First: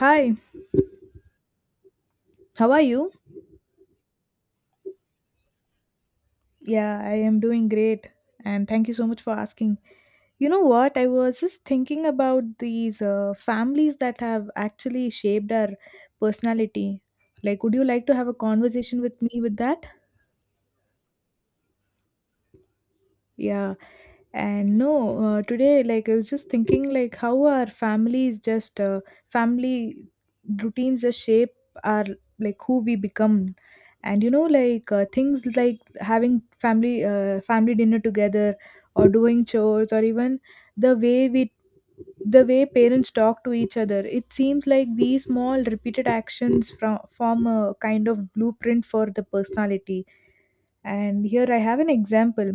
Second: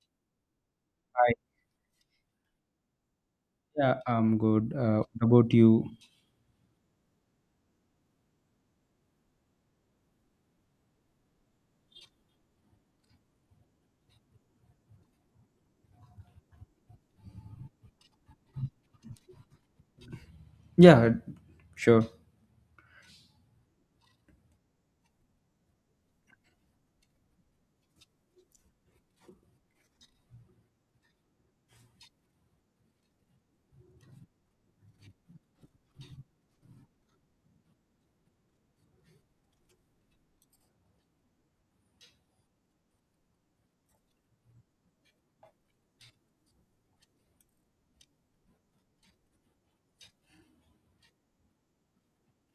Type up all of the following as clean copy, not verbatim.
Hi, Hi. how are you? Yeah, I'm good. What about you? Yeah, I am doing great. And thank you so much for asking. You know what? I was just thinking about these families that have actually shaped our personality. Like, would you like to have a conversation with me with that? Yeah, sure. Yeah. And no, today, like, I was just thinking, like, how our families just, family routines just shape our, like, who we become. And, you know, like, things like having family, family dinner together or doing chores or even the way we the way parents talk to each other. It seems like these small repeated actions from form a kind of blueprint for the personality. And here I have an example.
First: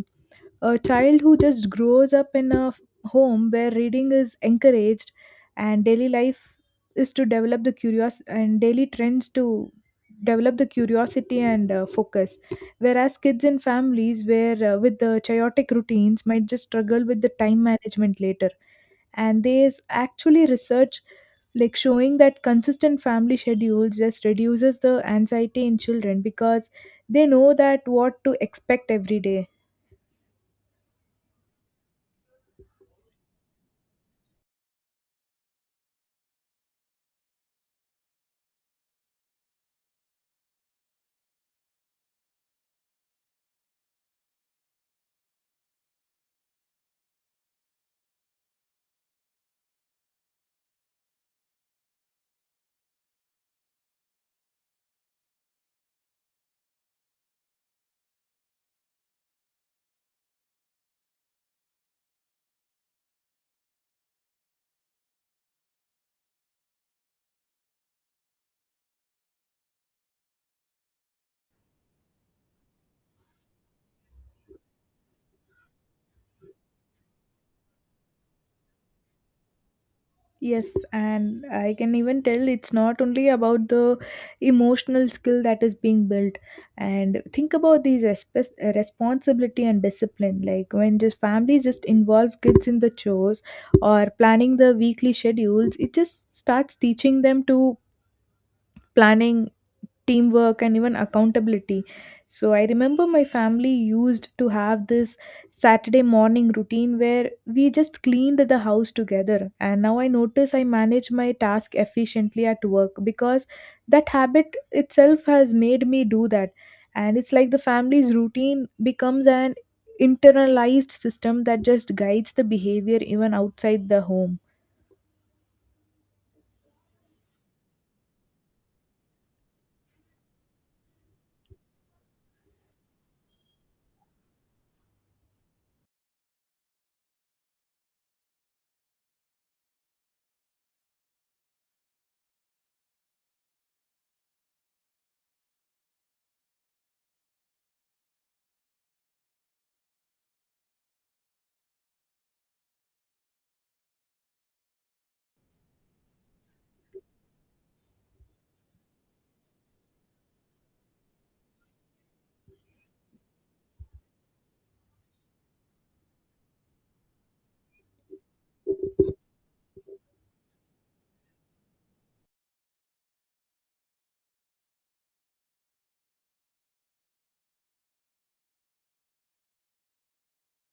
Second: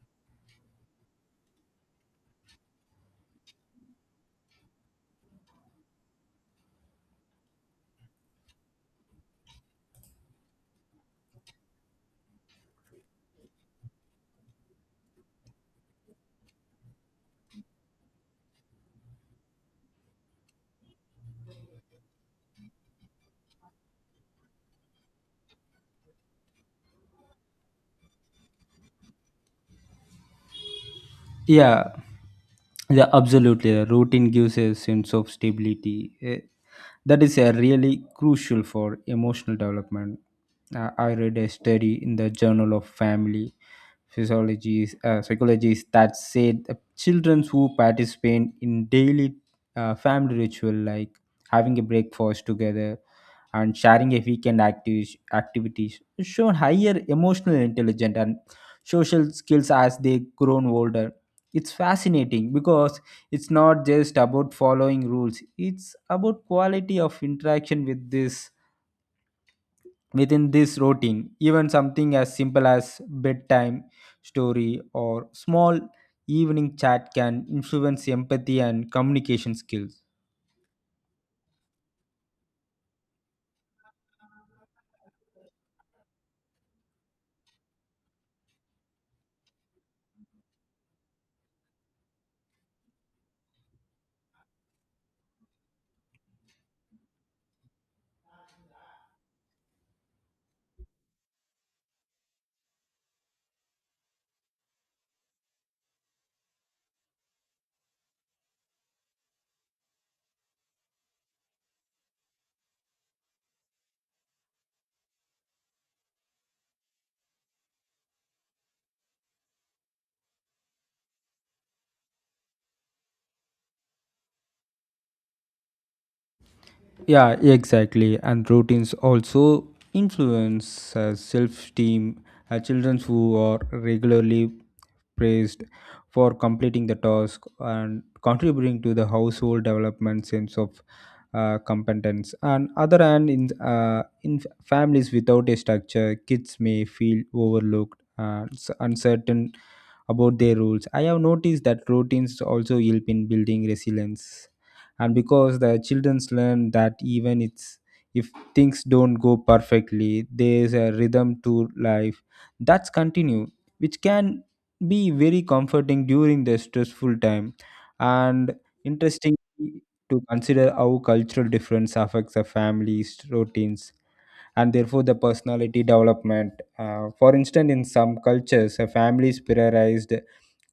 A child who just grows up in a home where reading is encouraged and daily life is to develop the curious and daily trends to develop the curiosity and focus, whereas kids in families where with the chaotic routines might just struggle with the time management later. And there is actually research like showing that consistent family schedules just reduces the anxiety in children because they know that what to expect every day. Yeah, yeah, absolutely. Routine gives a sense of stability. That is really crucial for emotional development. I read a study in the Journal of Family Physiologies, Psychologies, that said that children who participate in daily family ritual like having a breakfast together and sharing a weekend activities shown higher emotional intelligence and social skills as they grown older. It's fascinating because it's not just about following rules, it's about quality of interaction within this routine. Even something as simple as bedtime story or small evening chat can influence empathy and communication skills. Yes, and I can even tell it's not only about the emotional skill that is being built. And think about these responsibility and discipline. Like when just family just involve kids in the chores or planning the weekly schedules, it just starts teaching them to planning teamwork and even accountability. So I remember my family used to have this Saturday morning routine where we just cleaned the house together, and now I notice I manage my task efficiently at work because that habit itself has made me do that. And it's like the family's routine becomes an internalized system that just guides the behavior even outside the home. Yeah, exactly. And routines also influence self-esteem. Children who are regularly praised for completing the task and contributing to the household development sense of competence. And other hand, in families without a structure, kids may feel overlooked and uncertain about their roles. I have noticed that routines also help in building resilience, and because the childrens learn that, even it's if things don't go perfectly, there's a rhythm to life that's continue, which can be very comforting during the stressful time. And interesting to consider how cultural difference affects a family's routines and therefore the personality development. For instance, in some cultures, a families prioritized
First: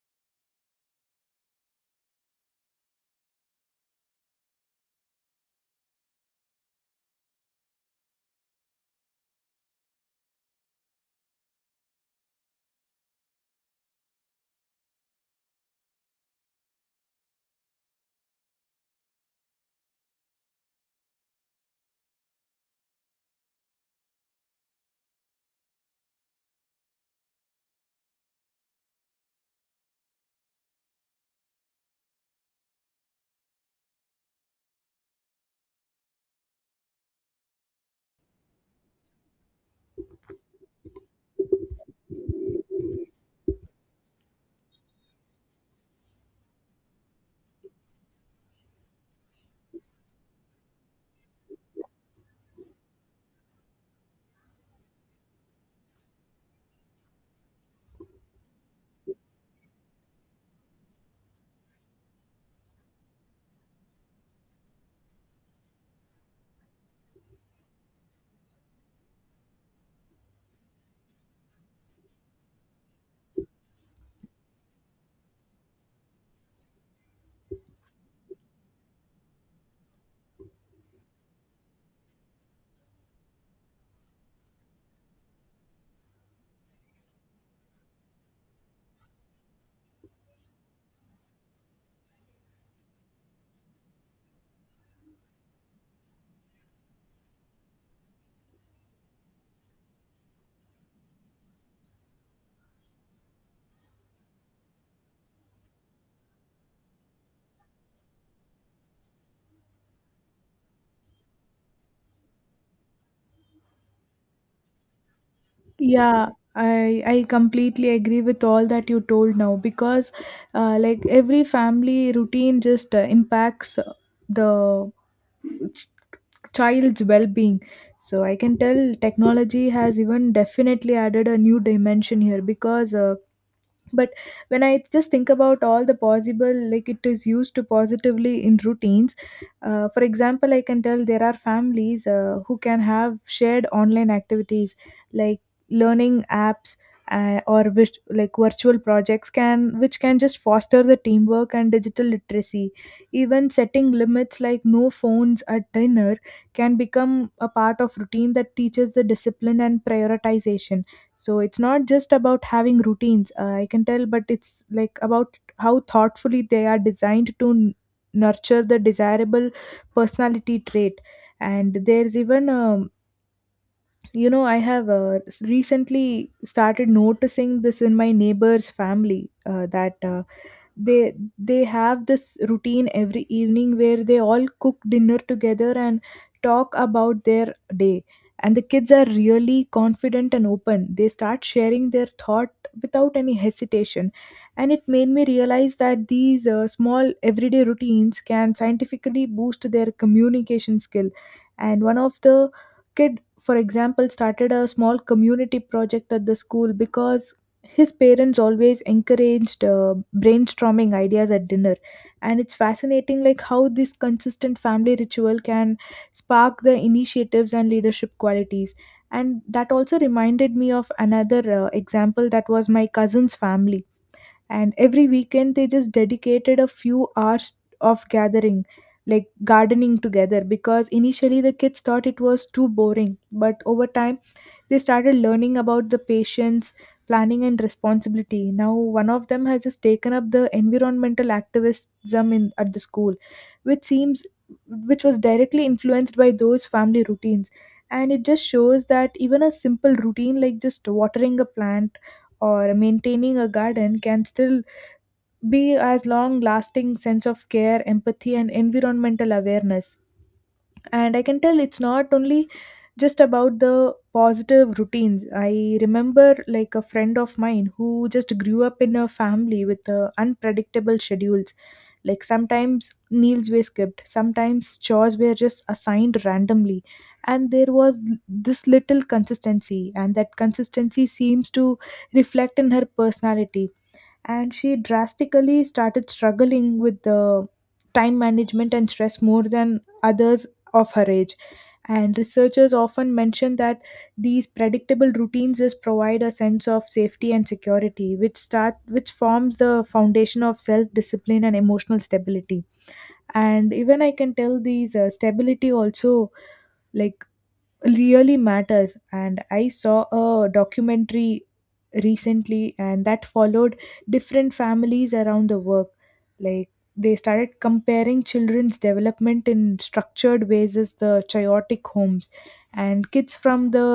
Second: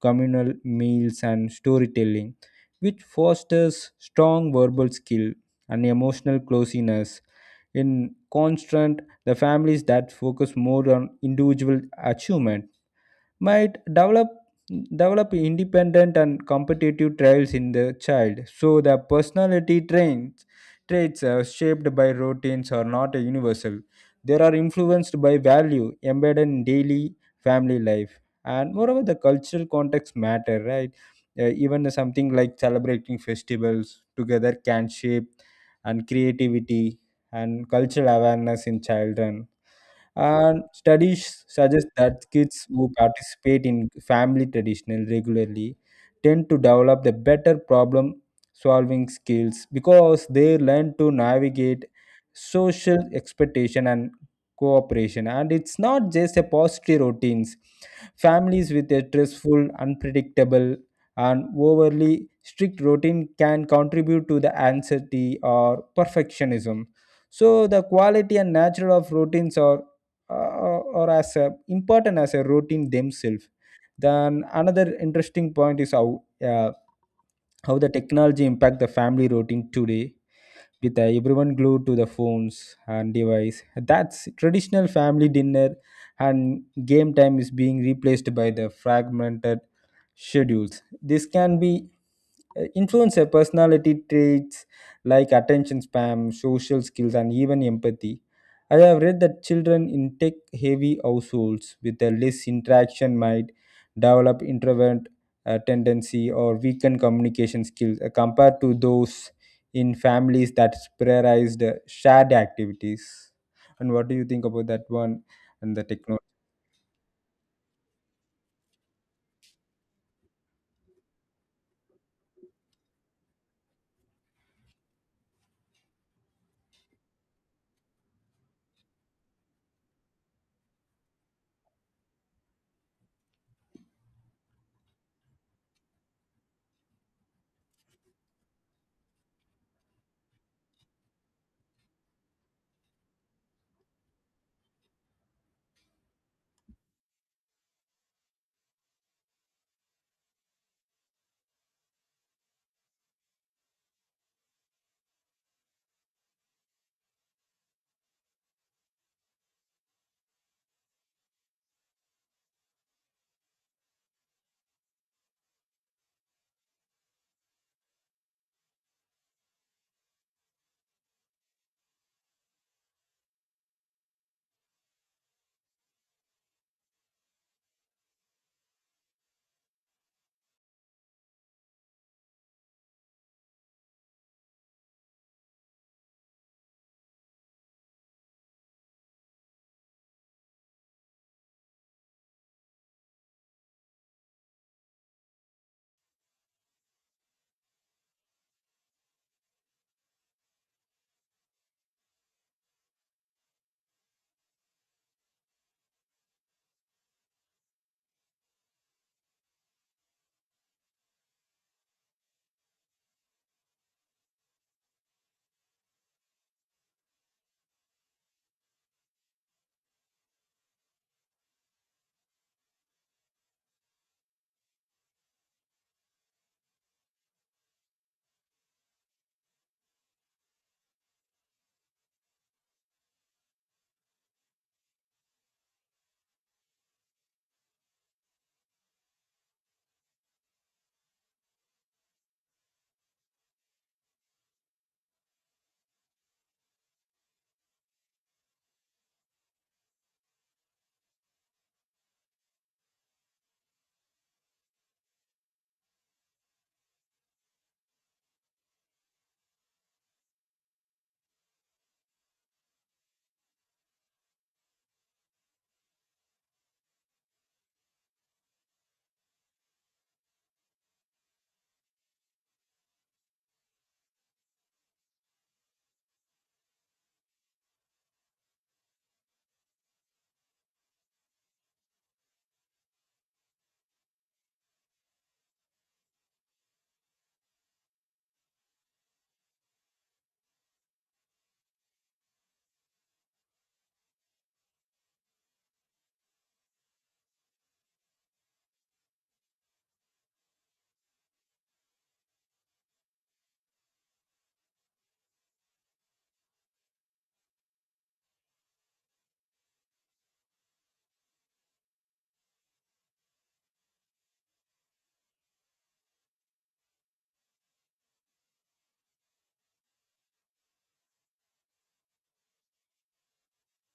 communal meals and storytelling, which fosters strong verbal skill and emotional closeness. In constant, the families that focus more on individual achievement might develop independent and competitive traits in the child. So the personality traits are shaped by routines are not universal, they are influenced by value embedded in daily family life. And moreover, the cultural context matter, right? Even something like celebrating festivals together can shape and creativity and cultural awareness in children. And studies suggest that kids who participate in family traditional regularly tend to develop the better problem solving skills, because they learn to navigate social expectation and cooperation. And it's not just a positive routines, families with a stressful, unpredictable, and overly strict routine can contribute to the anxiety or perfectionism. So the quality and nature of routines are important as a routine themselves. Then another interesting point is how the technology impact the family routine today. With everyone glued to the phones and device, that's traditional family dinner and game time is being replaced by the fragmented schedules. This can be influence their personality traits like attention spam, social skills, and even empathy. I have read that children in tech heavy households with a less interaction might develop introvert tendency or weaken communication skills compared to those in families that prioritized shared activities. And what do you think about that one and the technology? Yeah, I completely agree with all that you told now because like every family routine just impacts the child's well-being. So I can tell technology has even definitely added a new dimension here because but when I just think about all the possible, like it is used to positively in routines. For example, I can tell there are families who can have shared online activities like learning apps, or which, like virtual projects can which can just foster the teamwork and digital literacy. Even setting limits like no phones at dinner can become a part of routine that teaches the discipline and prioritization. So it's not just about having routines, I can tell, but it's like about how thoughtfully they are designed to nurture the desirable personality trait. And there's even a, you know, I have recently started noticing this in my neighbor's family, that they have this routine every evening where they all cook dinner together and talk about their day. And the kids are really confident and open. They start sharing their thought without any hesitation. And it made me realize that these small everyday routines can scientifically boost their communication skill. And one of the kid, for example, started a small community project at the school because his parents always encouraged brainstorming ideas at dinner. And it's fascinating like how this consistent family ritual can spark the initiatives and leadership qualities. And that also reminded me of another example that was my cousin's family. And every weekend they just dedicated a few hours of gathering, like gardening together, because initially the kids thought it was too boring, but over time they started learning about the patience, planning and responsibility. Now one of them has just taken up the environmental activism in at the school, which seems which was directly influenced by those family routines. And it just shows that even a simple routine like just watering a plant or maintaining a garden can still be as long lasting sense of care, empathy and environmental awareness. And I can tell it's not only just about the positive routines. I remember like a friend of mine who just grew up in a family with unpredictable schedules, like sometimes meals were skipped, sometimes chores were just assigned randomly, and there was this little consistency, and that consistency seems to reflect in her personality. And she drastically started struggling with the time management and stress more than others of her age. And researchers often mention that these predictable routines just provide a sense of safety and security, which forms the foundation of self discipline and emotional stability. And even I can tell these stability also, like, really matters. And I saw a documentary recently, and that followed different families around the work, like they started comparing children's development in structured ways as the chaotic homes. And kids from the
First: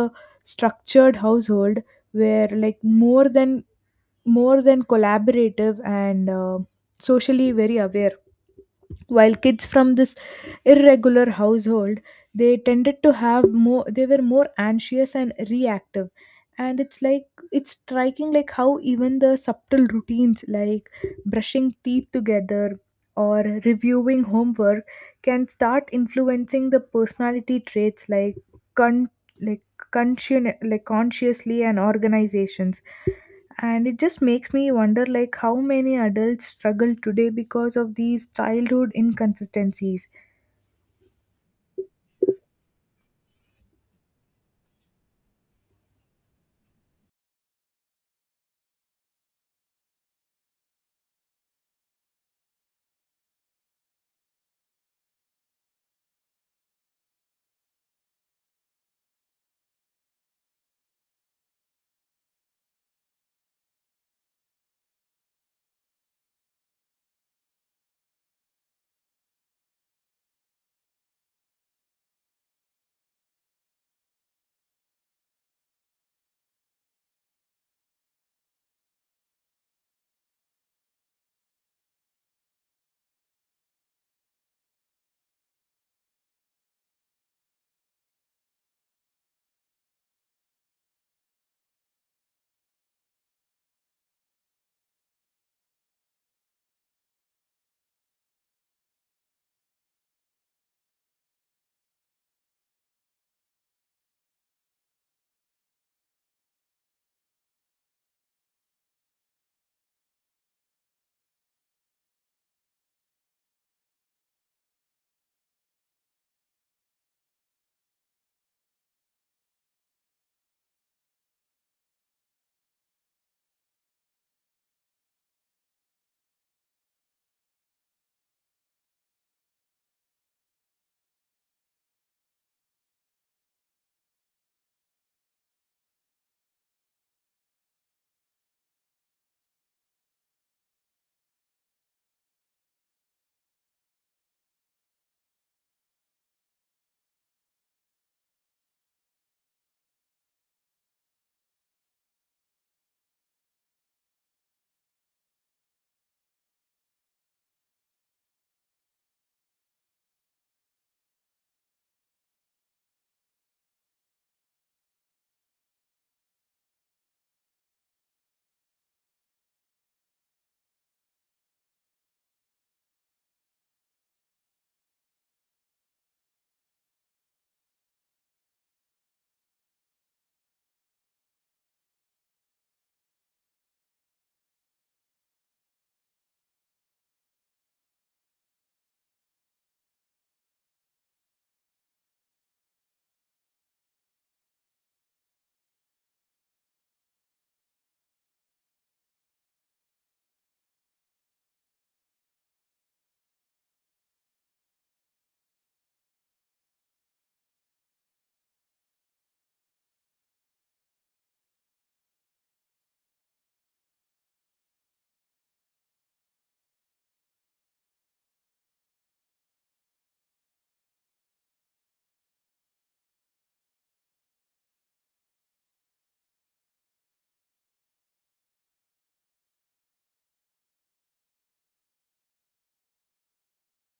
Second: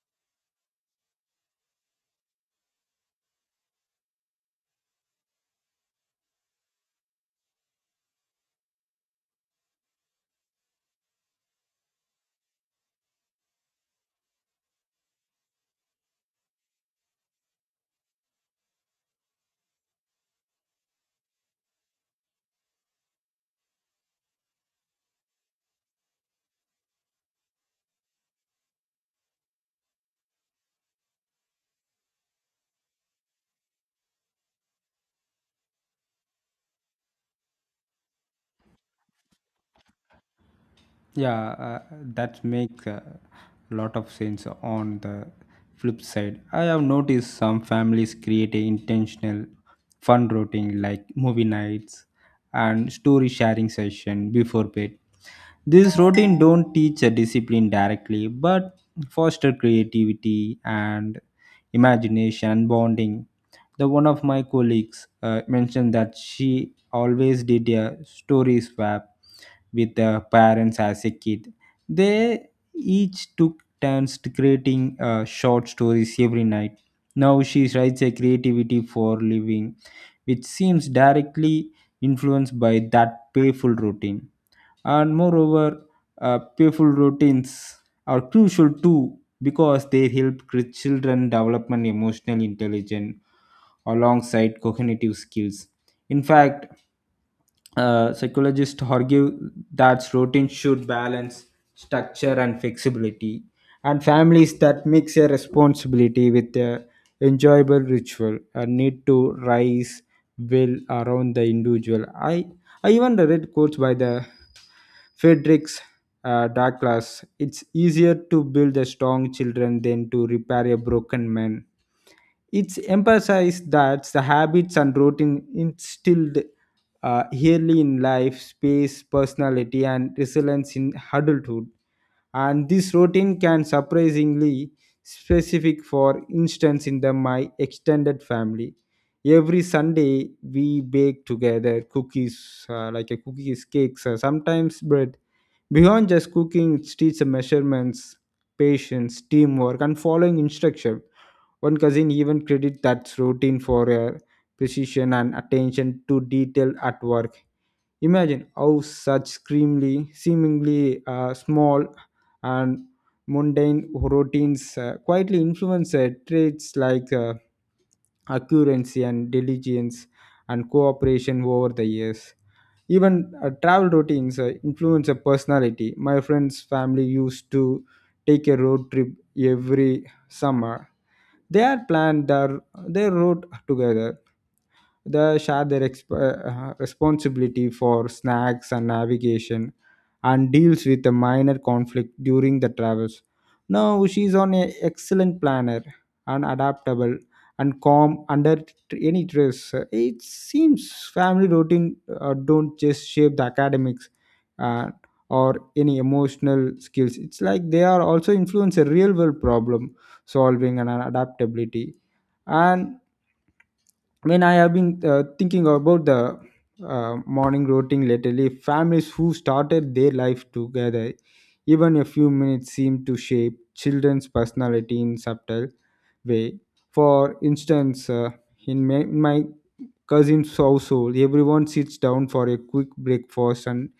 structured household were like more than collaborative and socially very aware, while kids from this irregular household, they tended to have more they were more anxious and reactive. And it's like, it's striking like how even the subtle routines like brushing teeth together or reviewing homework can start influencing the personality traits like con- like like consciously and organizations. And it just makes me wonder like how many adults struggle today because of these childhood inconsistencies. Yeah, that makes a lot of sense on the flip side. I have noticed some families create a intentional fun routine like movie nights and story sharing session before bed. This routine don't teach a discipline directly, but foster creativity and imagination and bonding. The one of my colleagues mentioned that she always did a story swap with the parents as a kid. They each took turns to creating short stories every night. Now she writes a creativity for living, which seems directly influenced by that painful routine. And moreover, playful routines are crucial too because they help children develop an emotional intelligence alongside cognitive skills. In fact, psychologists argue that routine should balance structure and flexibility, and families that mix a responsibility with a enjoyable ritual need to rise will around the individual. I even read quotes by the Fredericks Douglass. It's easier to build a strong children than to repair a broken man. It's emphasized that the habits and routine instilled early in life, space, personality, and resilience in adulthood. And this routine can surprisingly specific, for instance, in the my extended family. Every Sunday we bake together cookies, like a cookies, cakes, sometimes bread. Beyond just cooking, it teaches measurements, patience, teamwork, and following instruction. One cousin even credits that routine for her precision and attention to detail at work. Imagine how such seemingly small and mundane routines quietly influence traits like accuracy and diligence and cooperation over the years. Even travel routines influence a personality. My friend's family used to take a road trip every summer. They had planned their route together, they share their responsibility for snacks and navigation and deals with a minor conflict during the travels. Now she's on an excellent planner and adaptable and calm under any stress. It seems family routine don't just shape the academics uh, or any emotional skills. It's like they are also influence a real world problem solving and adaptability. And when I have been thinking about the morning routine lately, families who started their life together, even a few minutes seem to shape children's personality in subtle way. For instance, in my cousin's household, everyone sits down for a quick breakfast and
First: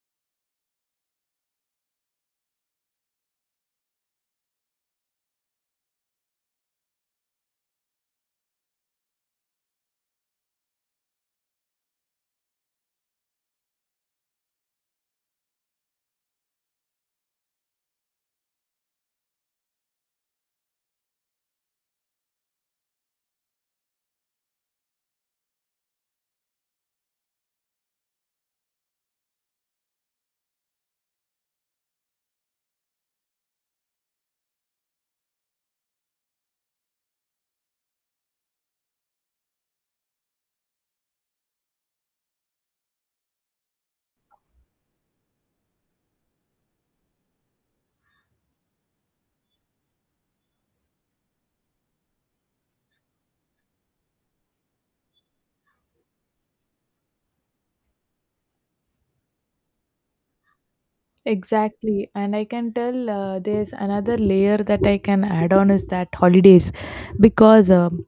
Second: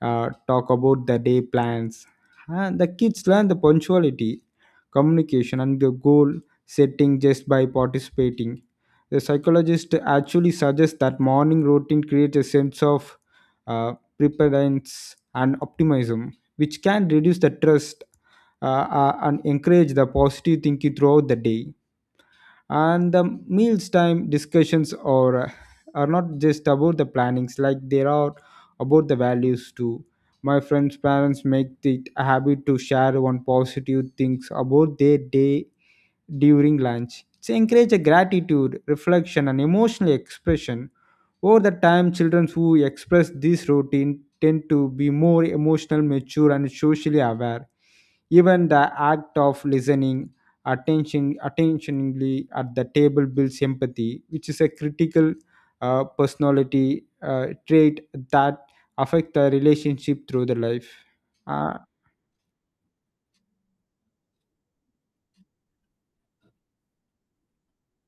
talk about the day plans. And the kids learn the punctuality, communication, and the goal setting just by participating. The psychologist actually suggests that morning routine creates a sense of preparedness and optimism, which can reduce the trust uh, and encourage the positive thinking throughout the day. And the meals time discussions are not just about the plannings, like they are about the values too. My friends parents make it a habit to share one positive things about their day during lunch. It's encourage a gratitude, reflection, and emotional expression. Over the time, children who express this routine tend to be more emotional, mature, and socially aware. Even the act of listening attentionally at the table builds empathy, which is a critical personality trait that affect the relationship through the life. Uh, Exactly, and I can tell there's another layer that I can add on is that holidays, because um,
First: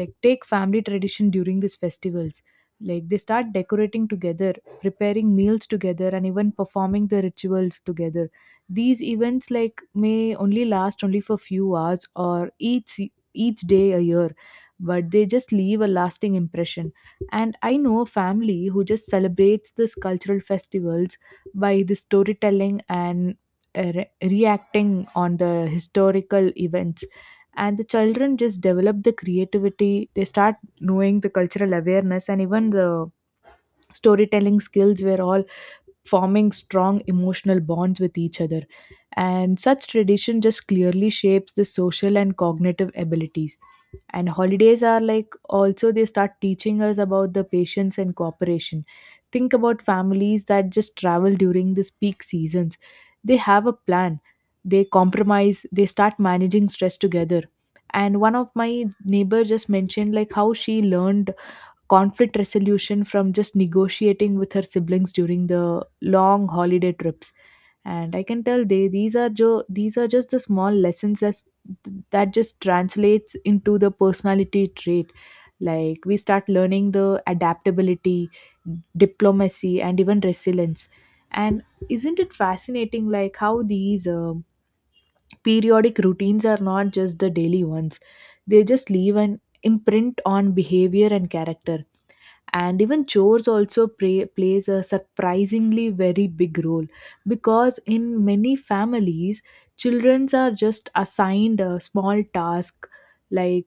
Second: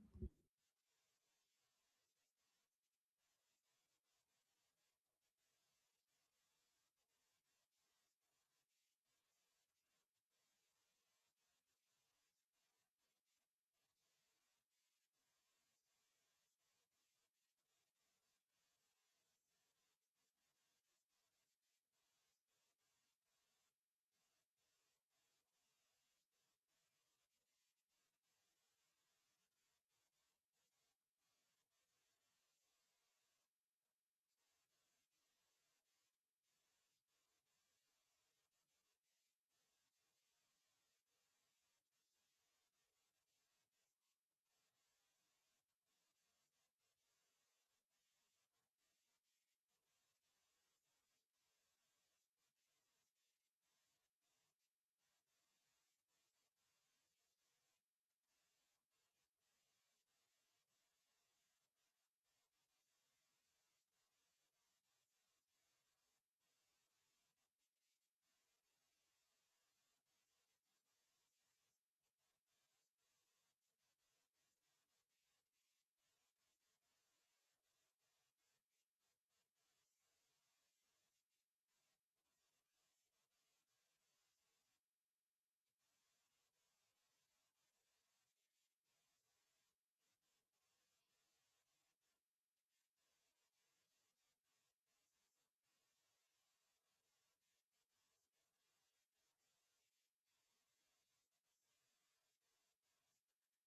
like take family tradition during these festivals, like they start decorating together, preparing meals together, and even performing the rituals together. These events like may only last only for few hours or each day a year, but they just leave a lasting impression. And I know a family who just celebrates this cultural festivals by the storytelling and reacting on the historical events, and the children just develop the creativity. They start knowing the cultural awareness, and even the storytelling skills were all forming strong emotional bonds with each other. And such tradition just clearly shapes the social and cognitive abilities. And holidays are like also they start teaching us about the patience and cooperation. Think about families that just travel during this peak seasons. They have a plan, they compromise, they start managing stress together. And one of my neighbor just mentioned like how she learned conflict resolution from just negotiating with her siblings during the long holiday trips. And I can tell they these are just the small lessons as, that just translates into the personality trait. Like we start learning the adaptability, diplomacy and even resilience. And isn't it fascinating like how these periodic routines are not just the daily ones, they just leave an imprint on behavior and character. And even chores also plays a surprisingly very big role, because in many families children are just assigned a small task like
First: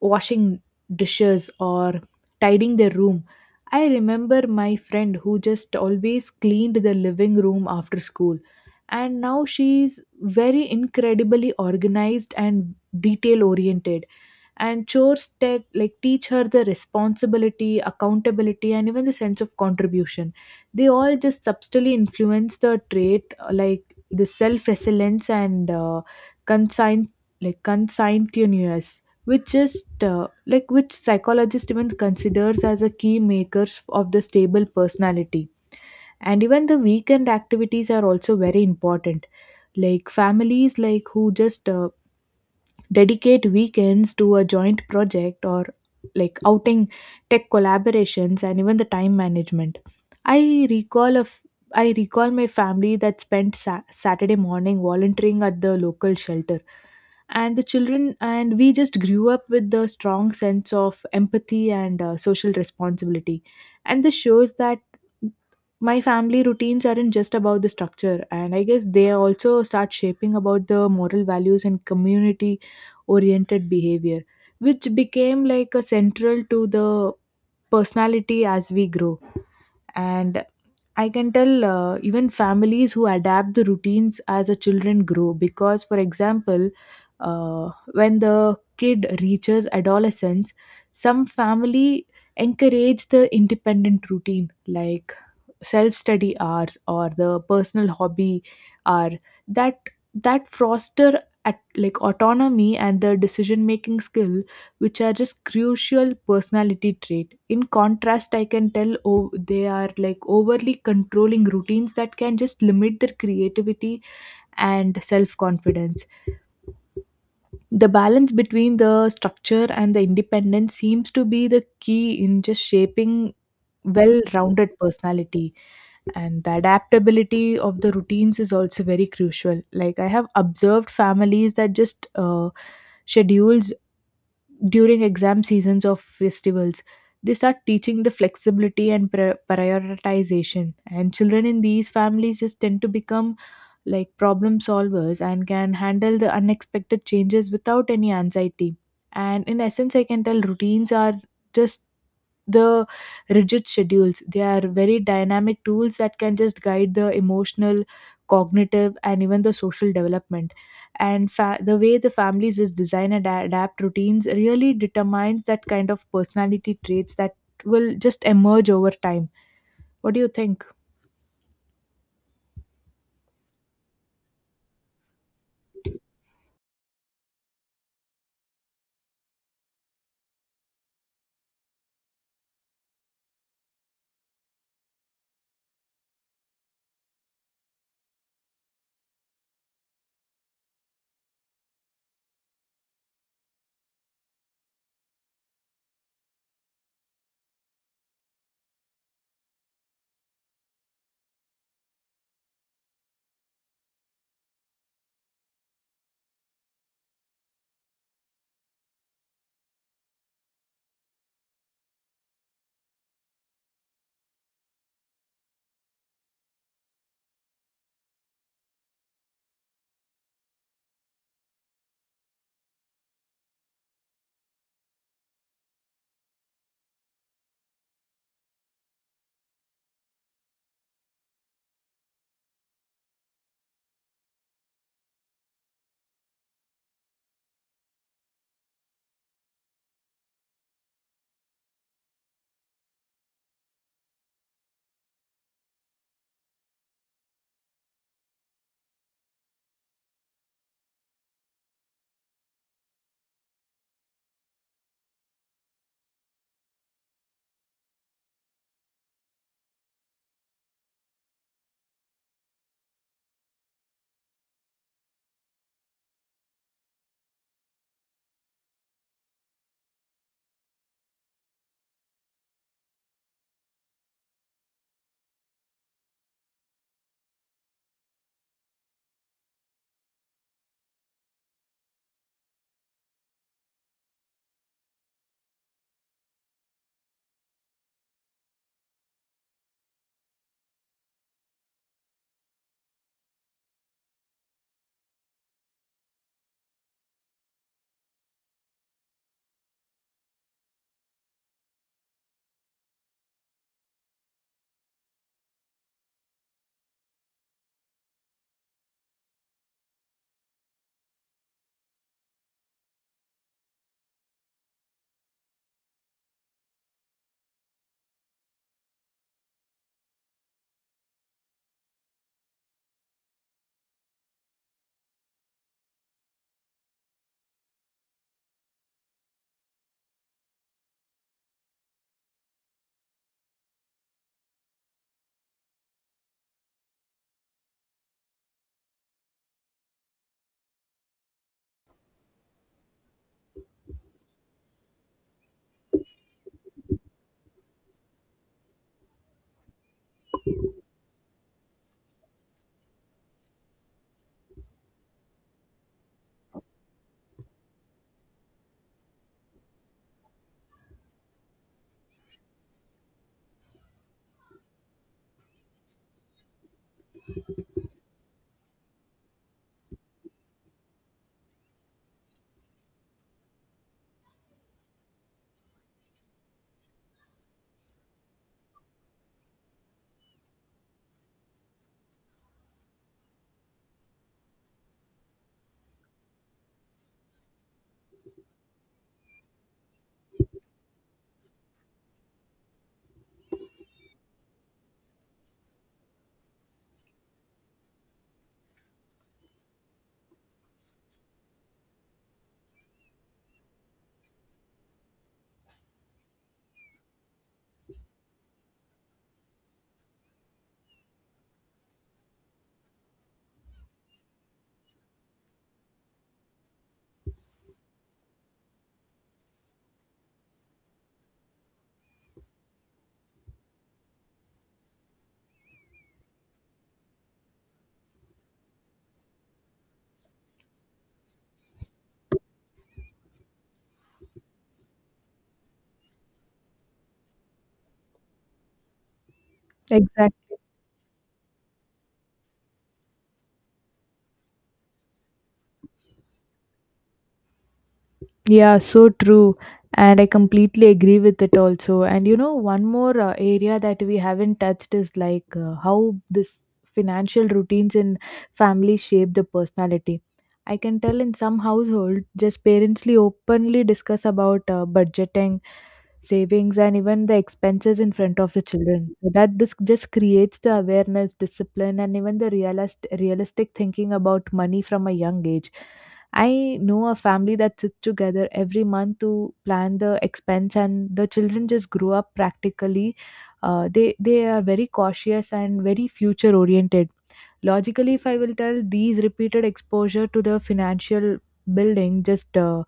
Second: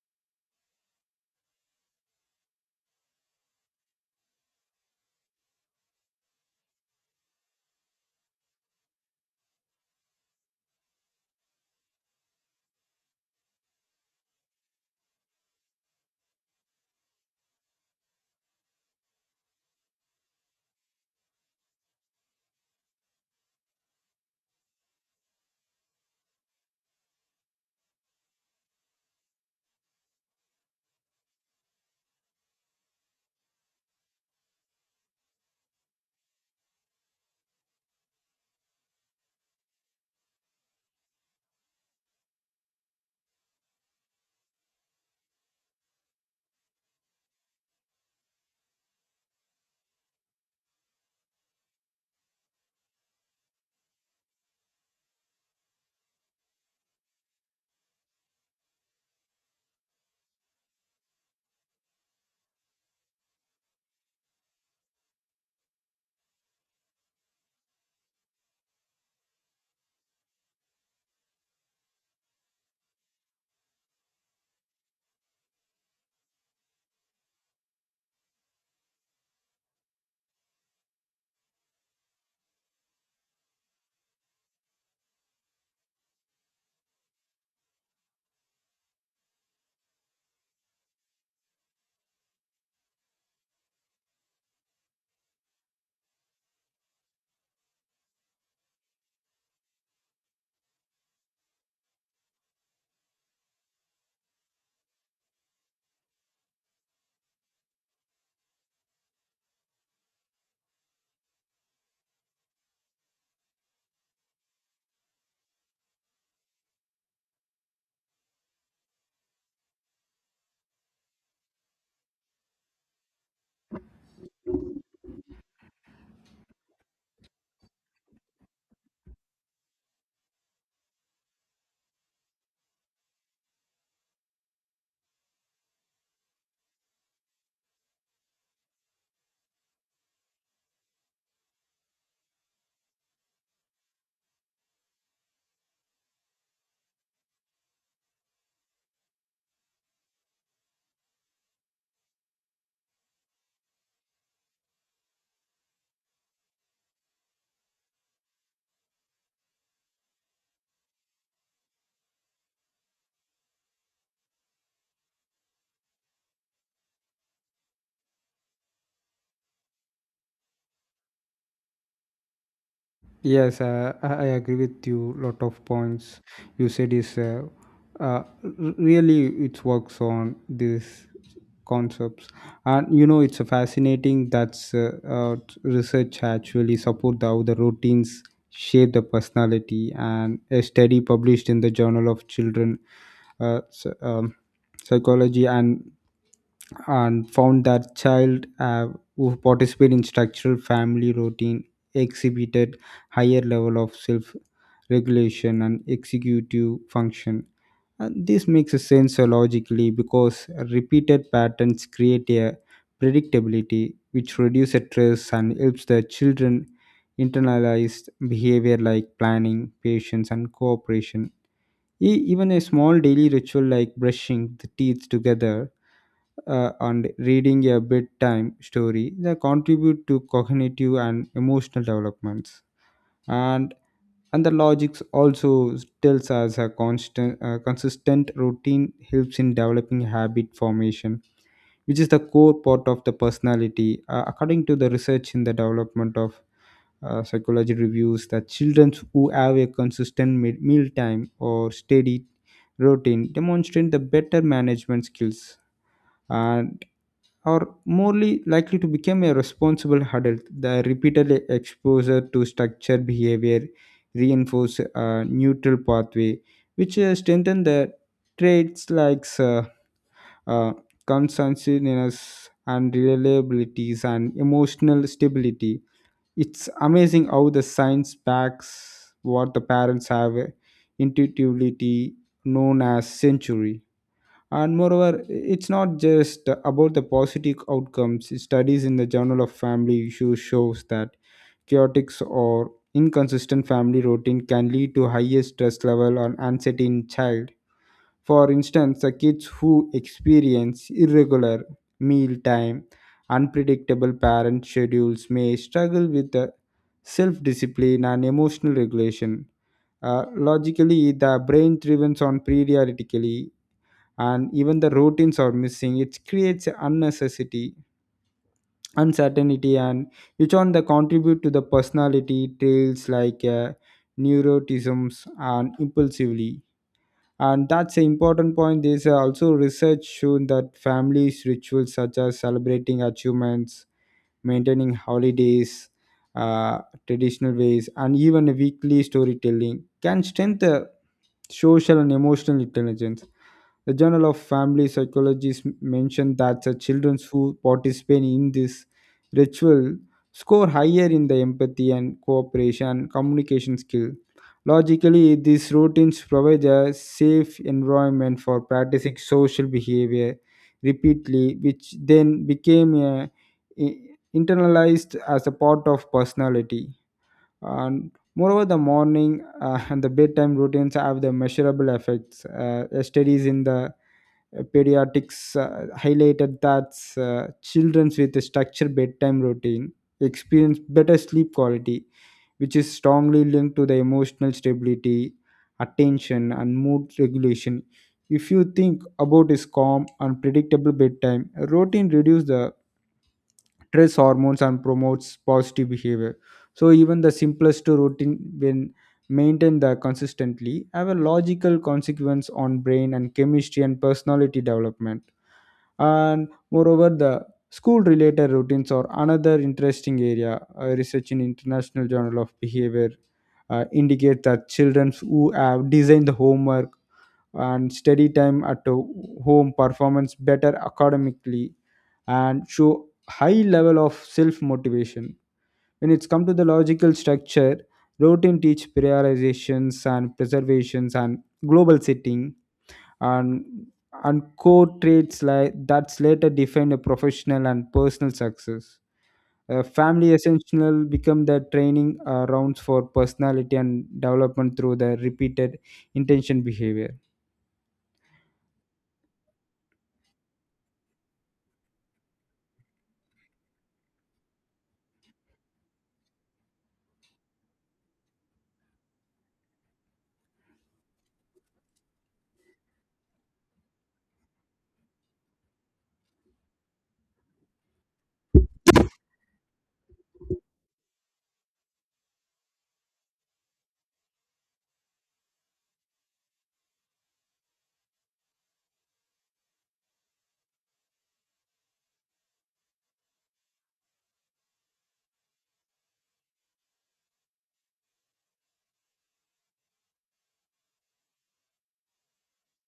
washing dishes or tidying their room. I remember my friend who just always cleaned the living room after school, and now she's very incredibly organized and detail oriented. And chores that like teach her the responsibility, accountability and even the sense of contribution, they all just subtly influence the trait, like the self resilience and consign like conscientious, which just like which psychologist even considers as a key makers of the stable personality. And even the weekend activities are also very important, like families like who just dedicate weekends to a joint project or like outing, tech collaborations and even the time management. i recall a f- I recall my family that spent Saturday morning volunteering at the local shelter, and the children and we just grew up with the strong sense of empathy and social responsibility. And this shows that my family routines aren't just about the structure, and I guess they also start shaping about the moral values and community oriented behavior, which became like a central to the personality as we grow. And I can tell even families who adapt the routines as the children grow, because for example, when the kid reaches adolescence, some family encourage the independent routine like self study hours or the personal hobby hour that that foster at like autonomy and the decision making skill, which are just crucial personality trait. In contrast, I can tell, oh, they are like overly controlling routines that can just limit their creativity and self confidence. The balance between the structure and the independence seems to be the key in just shaping well rounded personality. And the adaptability of the routines is also very crucial. Like I have observed families that just schedules during exam seasons or festivals, they start teaching the flexibility and prioritization, and children in these families just tend to become like problem solvers and can handle the unexpected changes without any anxiety. And in essence, I can tell routines are just the rigid schedules. They are very dynamic tools that can just guide the emotional, cognitive, and even the social development. And the way the families just design and adapt routines really determines that kind of personality traits that will just emerge over time. What do you think? Yes, I agree with you. Lot of points you said is uh, r- really it works on these concepts, and you know it's a fascinating that's research actually support the, how the routines shape the personality. And a study published in the Journal of Children uh, s- um, Psychology and found that child who participate in structural family routine exhibited higher level of self regulation and executive function. And this makes a sense logically because repeated patterns create a predictability which reduces stress and helps the children internalize behavior like planning, patience, and cooperation. Even a small daily ritual like brushing the teeth together and reading a bedtime story, they contribute to cognitive and emotional developments. and and the logics also tells us a constant consistent routine helps in developing habit formation, which is the core part of the personality. According to the research in the development of psychology, reveals that children who have a consistent mealtime or steady routine demonstrate the better management skills and are more likely to become a responsible adult. The repeated exposure to structured behavior reinforce a neutral pathway, which strengthen the traits like uh, conscientiousness and reliabilities and emotional stability. It's amazing how the science backs what the parents have intuitively known as century. And moreover, it's not just about the positive outcomes. Studies in the Journal of Family Issues shows that chaotic or inconsistent family routine can lead to higher stress level on anxiety in child. For instance, the kids who experience irregular meal time, unpredictable parent schedules may struggle with the self-discipline and emotional regulation. Logically, the brain thrives on periodically, and even the routines are missing. It creates unnecessity, uncertainty, and which on the contribute to the personality traits like neuroticisms and impulsively. And that's an important point. There's also research shown that families rituals such as celebrating achievements, maintaining holidays uh, traditional ways, and even a weekly storytelling can strengthen social and emotional intelligence. The Journal of Family Psychology mentioned that the children who participate in this ritual score higher in the empathy and cooperation and communication skill. Logically, these routines provide a safe environment for practicing social behavior repeatedly, which then became a, i- internalized as a part of personality. And moreover, the morning and the bedtime routines have the measurable effects. Studies in the pediatrics highlighted that children with a structured bedtime routine experience better sleep quality, which is strongly linked to the emotional stability, attention, and mood regulation. If you think about his calm and predictable bedtime, routine reduces the stress hormones and promotes positive behavior. So even the simplest routine when maintained the consistently have a logical consequence on brain and chemistry and personality development. And moreover, the school related routines are another interesting area. Research in International Journal of Behavior indicate that children who have designed the homework and study time at home performance better academically and show high level of self motivation. When it's come to the logical structure, routine teach prioritizations and preservations and global setting and and core traits like that's later define a professional and personal success. Family Exactly. essential become the training rounds for personality and development through the repeated intention behavior. Yeah, so true. And I completely agree with it also. And one more area that we haven't touched is like how this financial routines in family shape the personality. I can tell in some household, just parentsly openly discuss about budgeting, savings, and even the expenses in front of the children. So that this just creates the awareness, discipline, and even the realistic thinking about money from a young age. I know a family that sits together every month to plan the expense, and the children just grow up practically. They are very cautious and very future oriented. Logically, if I will tell these repeated exposure to the financial building, just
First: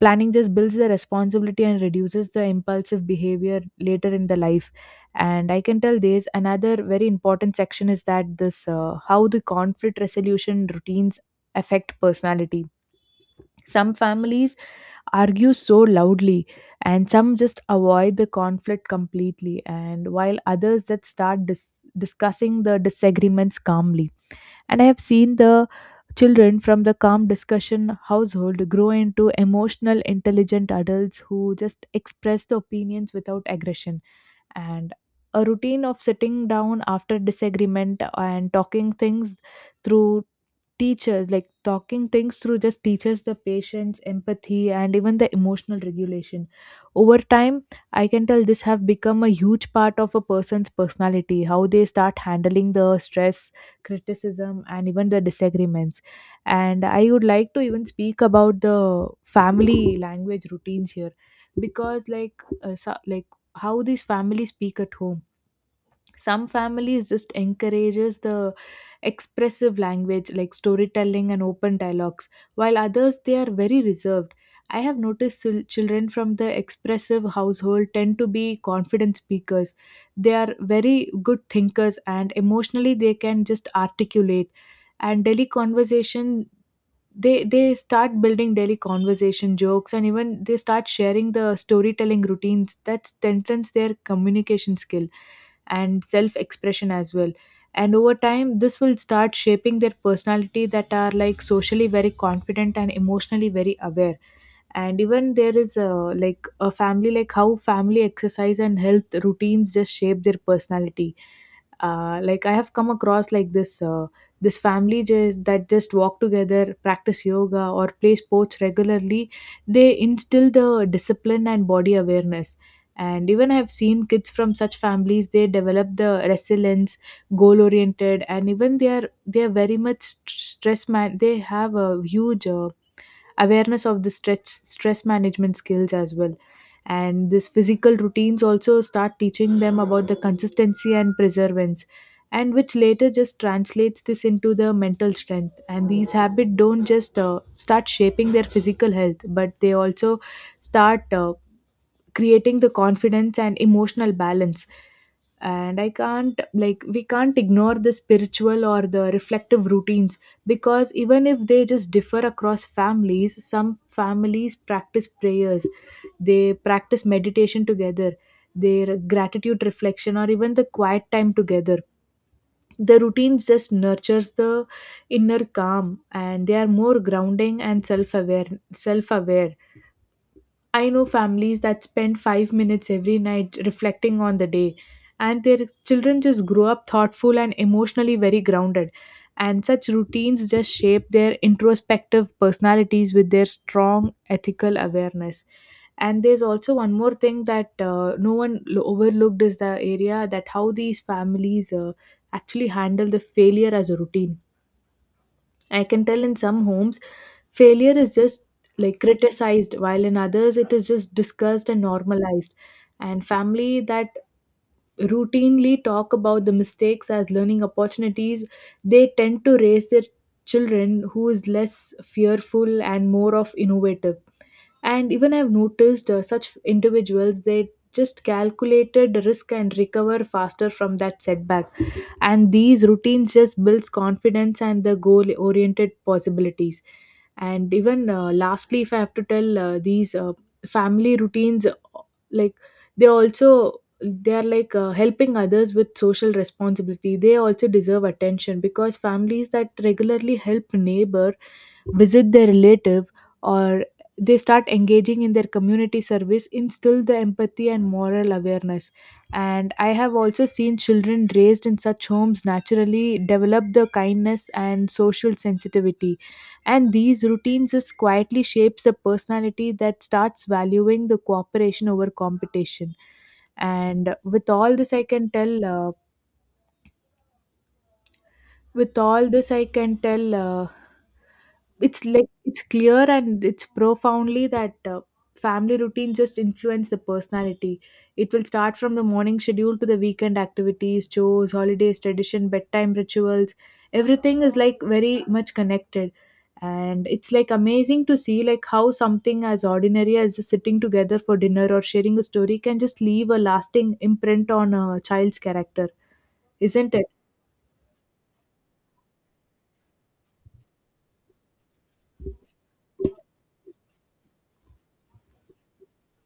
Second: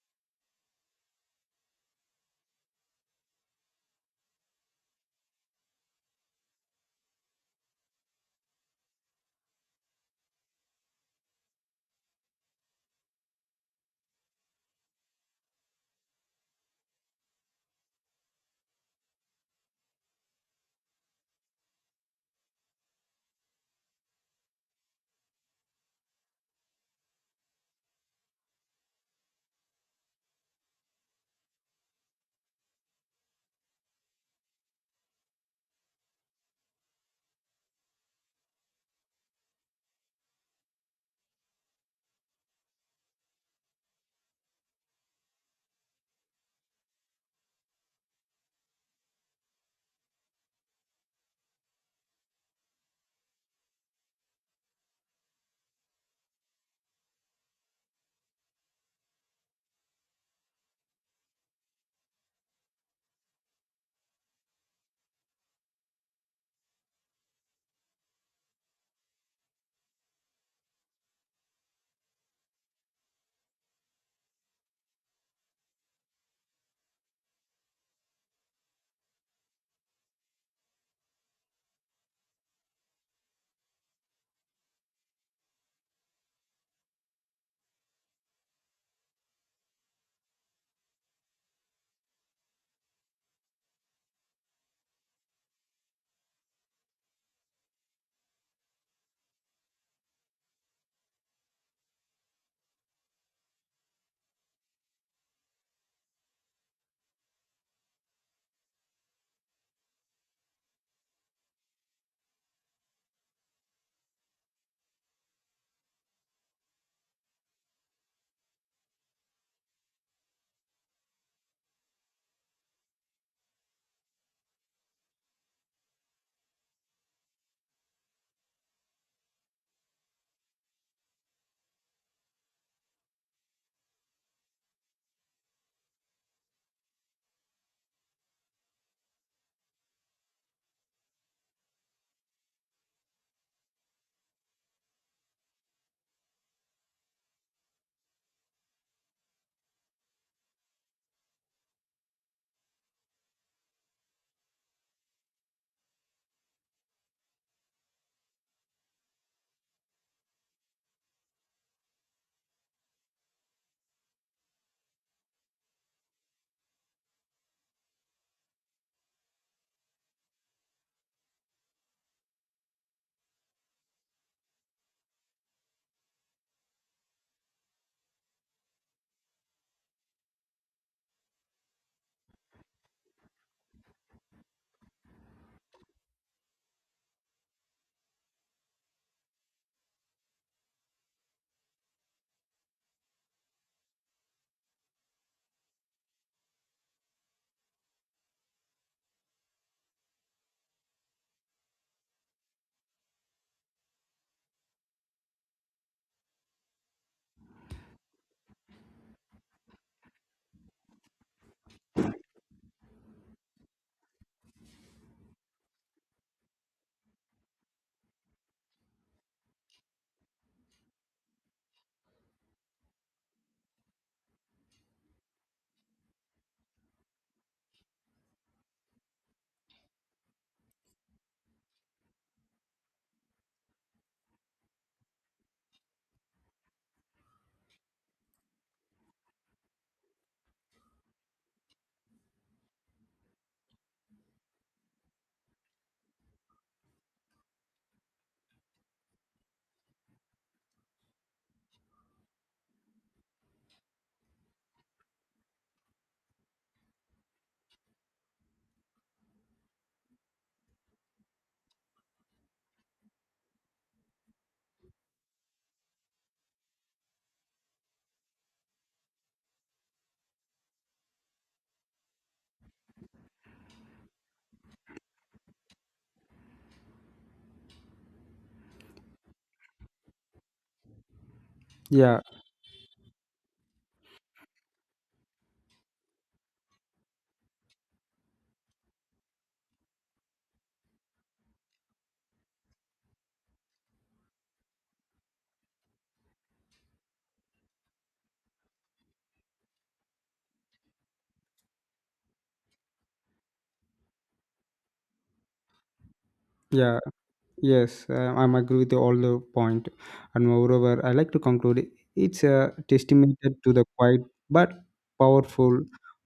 planning just builds the responsibility and reduces the impulsive behavior later in the life. And I can tell there's another very important section is that this how the conflict resolution routines affect personality. Some families argue so loudly, and some just avoid the conflict completely, and while others that start discussing the disagreements calmly. And I have seen the children from the calm discussion household grow into emotional, intelligent adults who just express the opinions without aggression. And a routine of sitting down after disagreement and talking things through teachers like talking things through just teaches the patience empathy and even the emotional regulation over time. I can tell this have become a huge part of a person's personality, how they start handling the stress criticism and even the disagreements. And I would like to even speak about the family language routines here, because like so, like how these families speak at home. Some families just encourages the expressive language like storytelling and open dialogues, while others they are very reserved. I have noticed children from the expressive household tend to be confident speakers. They are very good thinkers and emotionally they can just articulate. And Delhi conversation, they start building daily conversation jokes and even they start sharing the storytelling routines that strengthens their communication skill and self expression as well. And over time this will start shaping their personality that are like socially very confident and emotionally very aware. And even there is a, like a family, like how family exercise and health routines just shape their personality. Like I have come across like this family just, that just walk together practice yoga or play sports regularly. They instill the discipline and body awareness. And even I have seen kids from such families, they develop the resilience, goal oriented, and even they are very much stress man they have a huge awareness of the stress management skills as well. And this physical routines also start teaching them about the consistency and perseverance. And which later just translates this into the mental strength, and these habits don't just start shaping their physical health, but they also start creating the confidence and emotional balance. And I can't like we can't ignore the spiritual or the reflective routines, because even if they just differ across families, some families practice prayers, they practice meditation together, their gratitude reflection or even the quiet time together. The routines just nurtures the inner calm, and they are more grounding and self aware. I know families that spend 5 minutes every night reflecting on the day, and their children just grow up thoughtful and emotionally very grounded. And such routines just shape their introspective personalities with their strong ethical awareness. And there's also one more thing that no one overlooked is the area that how these families actually handle the failure as a routine. I can tell in some homes, failure is just like criticized, while in others, it is just discussed and normalized. And family that routinely talk about the mistakes as learning opportunities, they tend to raise their children who is less fearful and more of innovative. And even I've noticed such individuals, they just calculated risk and recover faster from that setback. And these routines just builds confidence and the goal oriented possibilities. And even lastly, if I have to tell these family routines, like they also they are like helping others with social responsibility, they also deserve attention, because families that regularly help neighbor, visit their relative, or they start engaging in their community service instill the empathy and moral awareness. And I have also seen children raised in such homes naturally develop the kindness and social sensitivity. And these routines just quietly shapes a personality that starts valuing the cooperation over competition. And with all this I can tell, it's Yeah, like it's clear and it's profoundly that family routine just influence the personality. It will start from the morning schedule to the weekend activities, chores, holidays tradition, bedtime rituals, everything is like very much connected. And it's like amazing to see like how something as ordinary as just sitting together for dinner or sharing a story can just leave a lasting imprint on a child's character, isn't yeah. it? Yes, I'm agree with all the point, and moreover, I like to conclude it's a testament to the quiet but powerful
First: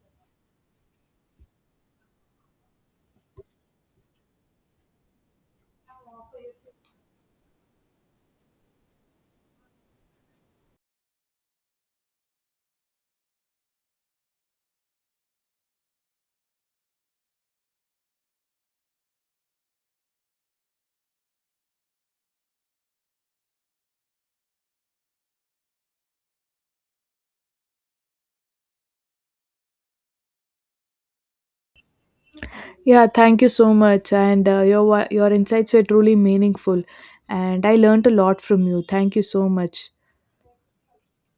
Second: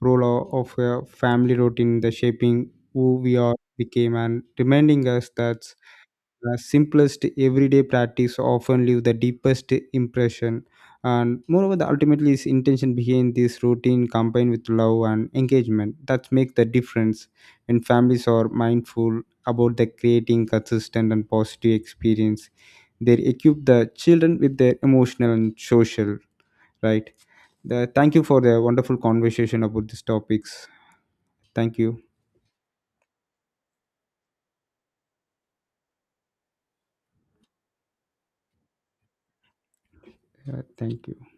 role of a family routine in the shaping who we are became, and reminding us that simplest everyday practice often leave the deepest impression. And moreover the ultimately is intention behind this routine combined with love and engagement that make the difference. When families are mindful about the creating consistent and positive experience, they equip the children with their emotional and social, right. Thank you for the wonderful conversation about these topics. Thank you. Yeah, thank you so much. And your insights were truly meaningful, and I learned a lot from you. Thank you so much. Thank you.